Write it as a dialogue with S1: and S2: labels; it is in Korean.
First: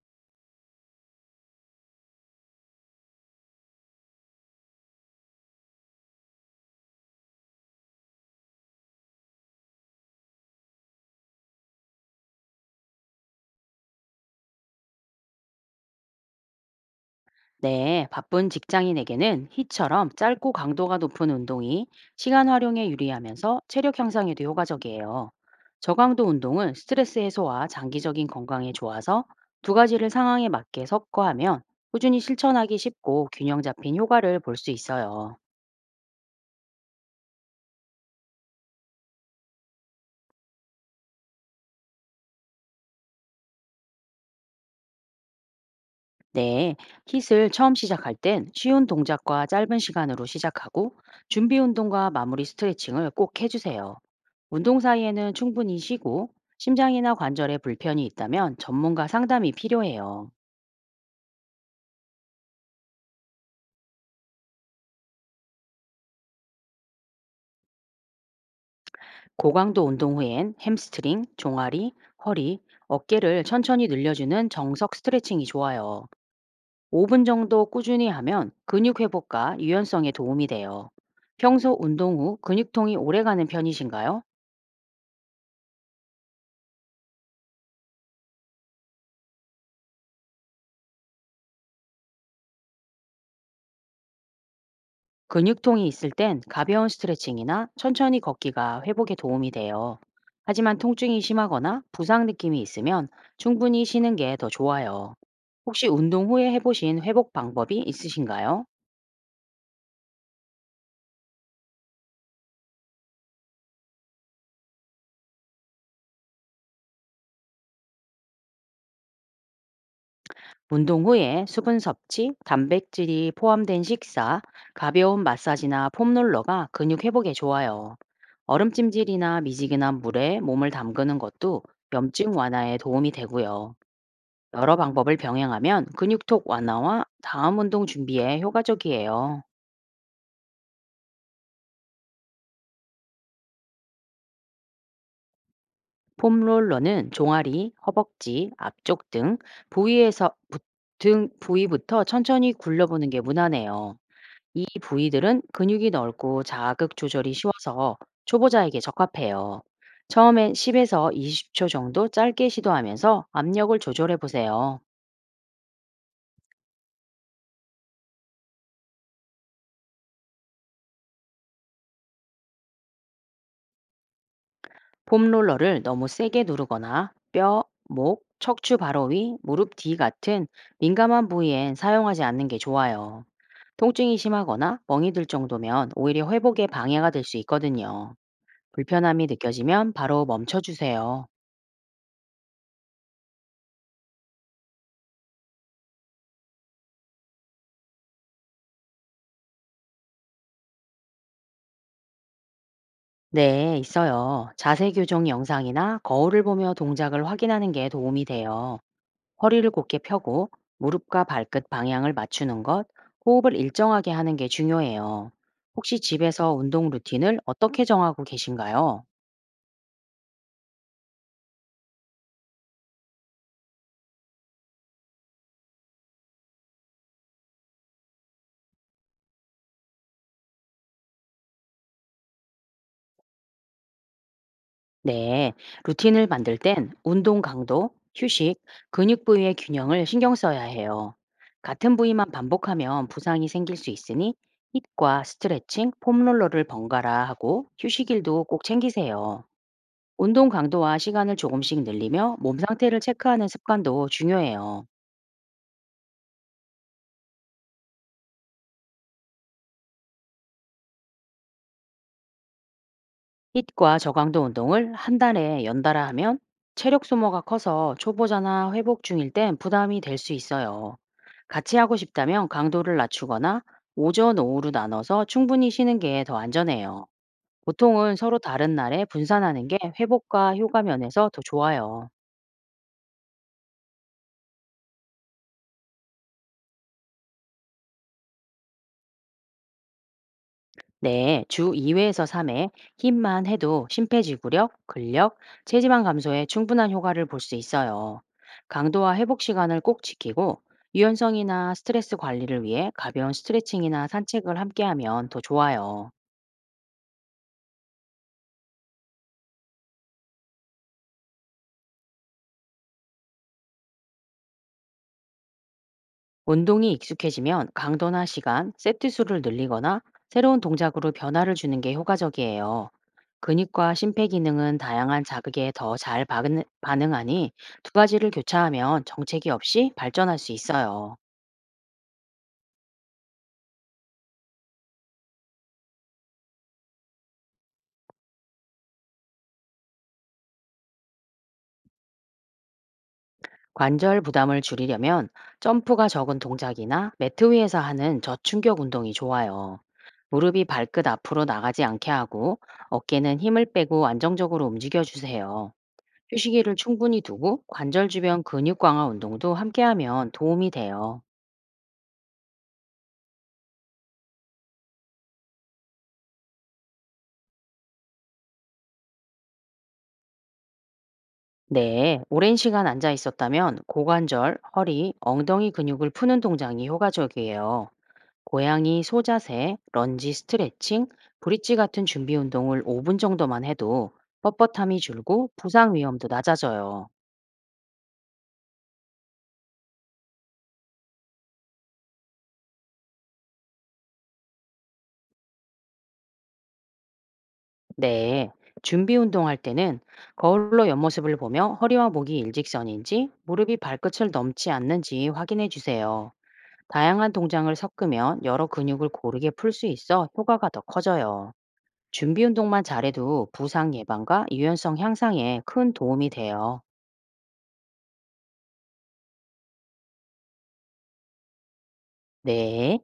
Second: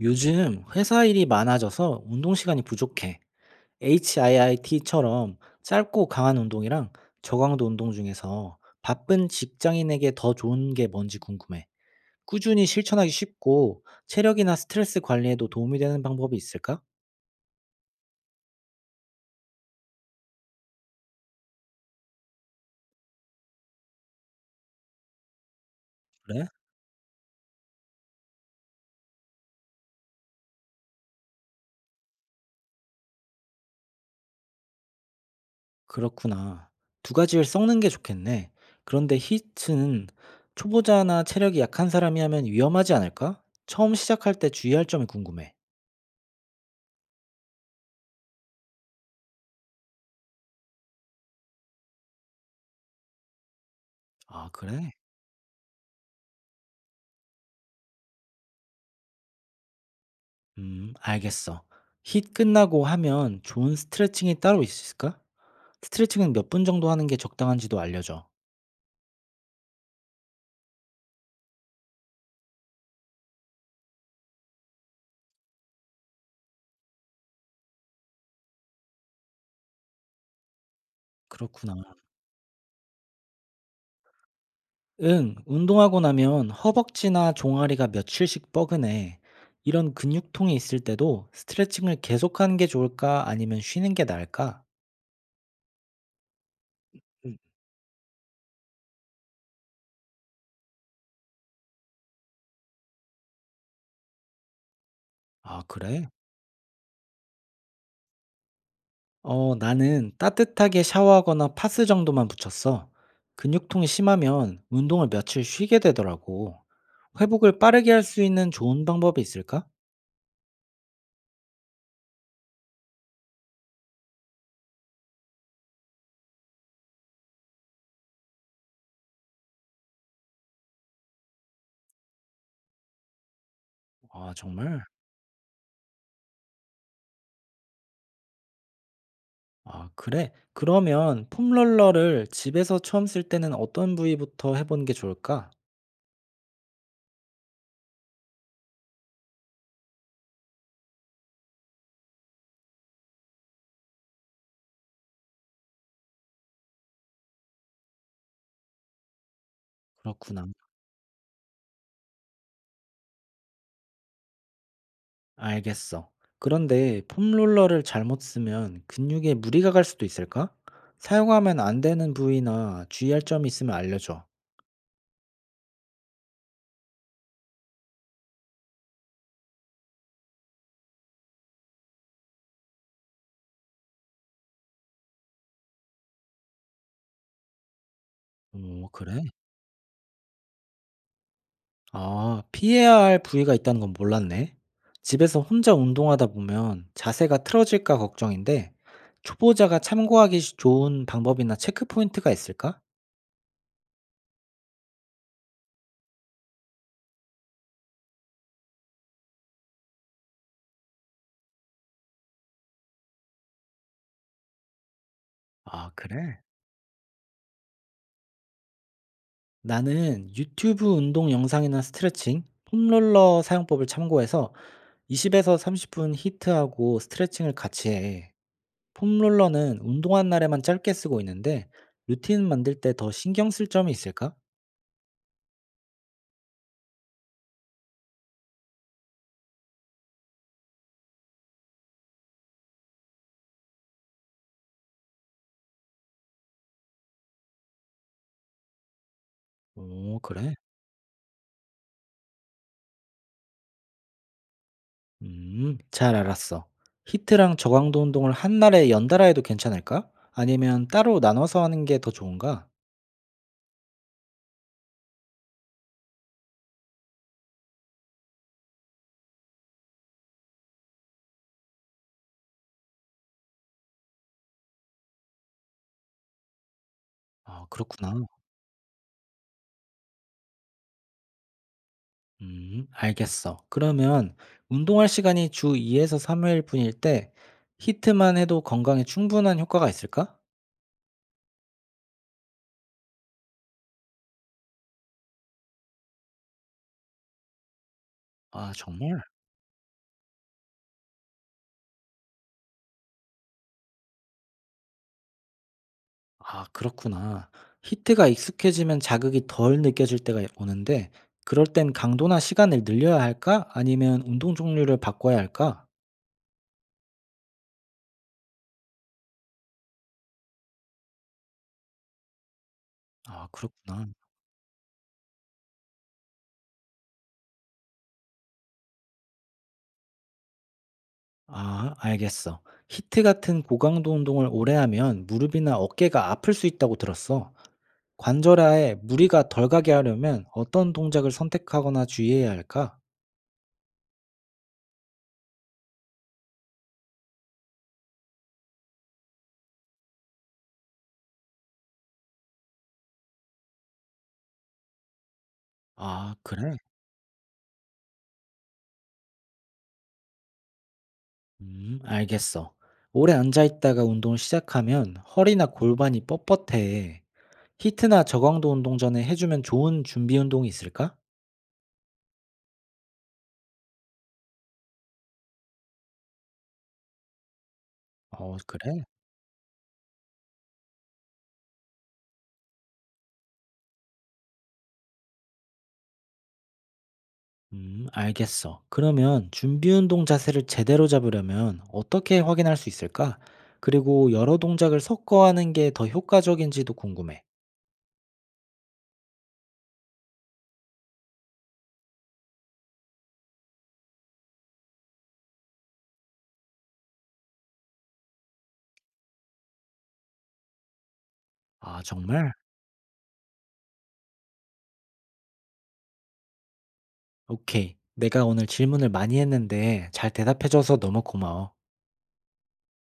S1: 요즘 회사 일이 많아져서 운동 시간이 부족해. HIIT처럼 짧고 강한 운동이랑 저강도 운동 중에서 바쁜 직장인에게 더 좋은 게 뭔지 궁금해. 꾸준히 실천하기 쉽고 체력이나 스트레스 관리에도 도움이 되는 방법이 있을까?
S2: 네, 바쁜 직장인에게는 히처럼 짧고 강도가 높은 운동이 시간 활용에 유리하면서 체력 향상에도 효과적이에요. 저강도
S1: 그래?
S2: 운동은 스트레스 해소와 장기적인 건강에 좋아서 두 가지를 상황에 맞게 섞어하면 꾸준히 실천하기 쉽고 균형 잡힌 효과를 볼 수 있어요.
S1: 그렇구나. 두 가지를 섞는 게 좋겠네. 그런데 히트는 초보자나 체력이 약한 사람이 하면 위험하지 않을까? 처음 시작할 때 주의할 점이 궁금해.
S2: 네, 킷을 처음 시작할 땐 쉬운 동작과 짧은 시간으로 시작하고 준비 운동과 마무리 스트레칭을 꼭 해주세요.
S1: 아,
S2: 운동
S1: 그래?
S2: 사이에는 충분히 쉬고 심장이나 관절에 불편이 있다면 전문가 상담이 필요해요.
S1: 알겠어. 힛 끝나고 하면 좋은 스트레칭이 따로 있을까? 스트레칭은 몇 분 정도 하는 게 적당한지도 알려줘.
S2: 고강도 운동 후엔 햄스트링, 종아리, 허리, 어깨를 천천히 늘려주는 정석 스트레칭이 좋아요. 5분 정도 꾸준히 하면 근육 회복과 유연성에 도움이 돼요. 평소
S1: 그렇구나.
S2: 운동 후 근육통이 오래 가는 편이신가요?
S1: 응, 운동하고 나면 허벅지나 종아리가 며칠씩 뻐근해. 이런 근육통이 있을 때도 스트레칭을 계속하는 게 좋을까? 아니면 쉬는 게 나을까?
S2: 근육통이 있을 땐 가벼운
S1: 음.
S2: 스트레칭이나 천천히 걷기가 회복에 도움이 돼요. 하지만 통증이 심하거나 부상 느낌이 있으면 충분히 쉬는 게 더 좋아요.
S1: 아,
S2: 혹시
S1: 그래?
S2: 운동 후에 해보신 회복 방법이 있으신가요?
S1: 어, 나는 따뜻하게 샤워하거나 파스 정도만 붙였어. 근육통이 심하면 운동을 며칠 쉬게 되더라고. 회복을 빠르게 할 수 있는 좋은 방법이 있을까?
S2: 운동 후에 수분 섭취, 단백질이 포함된 식사, 가벼운 마사지나 폼롤러가 근육 회복에 좋아요. 얼음찜질이나 미지근한 물에 몸을 담그는 것도 염증 완화에 도움이 되고요.
S1: 아,
S2: 여러
S1: 정말?
S2: 방법을 병행하면 근육통 완화와 다음 운동 준비에 효과적이에요.
S1: 아, 그래. 그러면 폼롤러를 집에서 처음 쓸 때는 어떤 부위부터 해보는 게 좋을까?
S2: 폼롤러는 종아리, 허벅지, 앞쪽 등 부위에서 등 부위부터 천천히 굴려보는 게 무난해요. 이 부위들은 근육이 넓고 자극 조절이 쉬워서 초보자에게 적합해요.
S1: 그렇구나.
S2: 처음엔 10에서 20초 정도 짧게 시도하면서 압력을 조절해 보세요.
S1: 알겠어. 그런데 폼롤러를 잘못 쓰면 근육에 무리가 갈 수도 있을까? 사용하면 안 되는 부위나 주의할 점이 있으면 알려줘.
S2: 폼롤러를 너무 세게 누르거나 뼈, 목, 척추 바로 위, 무릎 뒤 같은 민감한 부위엔 사용하지 않는 게 좋아요. 통증이 심하거나 멍이 들 정도면 오히려 회복에 방해가 될 수 있거든요.
S1: 오, 그래?
S2: 불편함이 느껴지면 바로 멈춰주세요.
S1: 아, 피해야 할 부위가 있다는 건 몰랐네. 집에서 혼자 운동하다 보면 자세가 틀어질까 걱정인데 초보자가 참고하기 좋은 방법이나 체크 포인트가 있을까?
S2: 네, 있어요. 자세 교정 영상이나 거울을 보며 동작을 확인하는 게 도움이 돼요. 허리를 곧게 펴고 무릎과 발끝 방향을 맞추는 것, 호흡을 일정하게 하는 게 중요해요.
S1: 아,
S2: 혹시
S1: 그래?
S2: 집에서 운동 루틴을 어떻게 정하고 계신가요?
S1: 나는 유튜브 운동 영상이나 스트레칭, 폼롤러 사용법을 참고해서 20에서 30분 히트하고 스트레칭을 같이 해. 폼롤러는 운동한 날에만 짧게 쓰고 있는데 루틴 만들 때 더 신경 쓸 점이 있을까?
S2: 네, 루틴을 만들 땐 운동 강도, 휴식, 근육 부위의 균형을 신경 써야 해요. 같은 부위만 반복하면 부상이 생길 수 있으니 힙과 스트레칭, 폼롤러를 번갈아 하고 휴식일도 꼭 챙기세요.
S1: 오,
S2: 운동
S1: 그래?
S2: 강도와 시간을 조금씩 늘리며 몸 상태를 체크하는 습관도 중요해요.
S1: 잘 알았어. 히트랑 저강도 운동을 한날에 연달아 해도 괜찮을까? 아니면 따로 나눠서 하는 게 더 좋은가?
S2: 힛과 저강도 운동을 한 달에 연달아 하면 체력 소모가 커서 초보자나 회복 중일 땐 부담이 될 수 있어요. 같이 하고 싶다면 강도를 낮추거나 오전, 오후로 나눠서 충분히 쉬는 게 더 안전해요.
S1: 아, 그렇구나.
S2: 보통은 서로 다른 날에 분산하는 게 회복과 효과 면에서 더 좋아요.
S1: 알겠어. 그러면 운동할 시간이 주 2에서 3일 뿐일 때 히트만 해도 건강에 충분한 효과가 있을까?
S2: 네, 주 2회에서 3회 힘만 해도 심폐지구력, 근력, 체지방 감소에 충분한 효과를 볼 수 있어요.
S1: 아,
S2: 강도와
S1: 정말?
S2: 회복 시간을 꼭 지키고 유연성이나 스트레스 관리를 위해 가벼운 스트레칭이나 산책을 함께하면 더 좋아요.
S1: 아, 그렇구나. 히트가 익숙해지면 자극이 덜 느껴질 때가 오는데 그럴 땐 강도나 시간을 늘려야 할까? 아니면 운동 종류를 바꿔야 할까?
S2: 운동이 익숙해지면 강도나 시간, 세트 수를 늘리거나 새로운 동작으로 변화를 주는 게 효과적이에요.
S1: 아,
S2: 근육과
S1: 그렇구나.
S2: 심폐 기능은 다양한 자극에 더 잘 반응하니 두 가지를 교차하면 정체기 없이 발전할 수 있어요.
S1: 아, 알겠어. 히트 같은 고강도 운동을 오래 하면 무릎이나 어깨가 아플 수 있다고 들었어. 관절하에 무리가 덜 가게 하려면 어떤 동작을 선택하거나 주의해야 할까?
S2: 관절 부담을 줄이려면 점프가 적은 동작이나 매트 위에서 하는 저충격 운동이 좋아요. 무릎이 발끝 앞으로 나가지 않게 하고 어깨는 힘을 빼고 안정적으로 움직여 주세요.
S1: 아,
S2: 휴식일을
S1: 그래?
S2: 충분히 두고 관절 주변 근육 강화 운동도 함께하면 도움이 돼요.
S1: 알겠어. 오래 앉아 있다가 운동을 시작하면 허리나 골반이 뻣뻣해. 히트나 저강도 운동 전에 해주면 좋은 준비 운동이 있을까?
S2: 네, 오랜 시간 앉아 있었다면 고관절, 허리, 엉덩이 근육을 푸는 동작이 효과적이에요.
S1: 어,
S2: 고양이
S1: 그래?
S2: 소자세, 런지 스트레칭, 브릿지 같은 준비 운동을 5분 정도만 해도 뻣뻣함이 줄고 부상 위험도 낮아져요.
S1: 알겠어. 그러면 준비 운동 자세를 제대로 잡으려면 어떻게 확인할 수 있을까? 그리고 여러 동작을 섞어 하는 게 더 효과적인지도 궁금해.
S2: 네, 준비 운동할 때는 거울로 옆모습을 보며 허리와 목이 일직선인지 무릎이 발끝을 넘지 않는지 확인해 주세요. 다양한 동작을 섞으면 여러 근육을 고르게 풀 수 있어 효과가 더 커져요.
S1: 아,
S2: 준비
S1: 정말?
S2: 운동만 잘해도 부상 예방과 유연성 향상에 큰 도움이 돼요.
S1: 오케이. 내가 오늘 질문을 많이 했는데 잘 대답해줘서 너무 고마워.
S2: 네.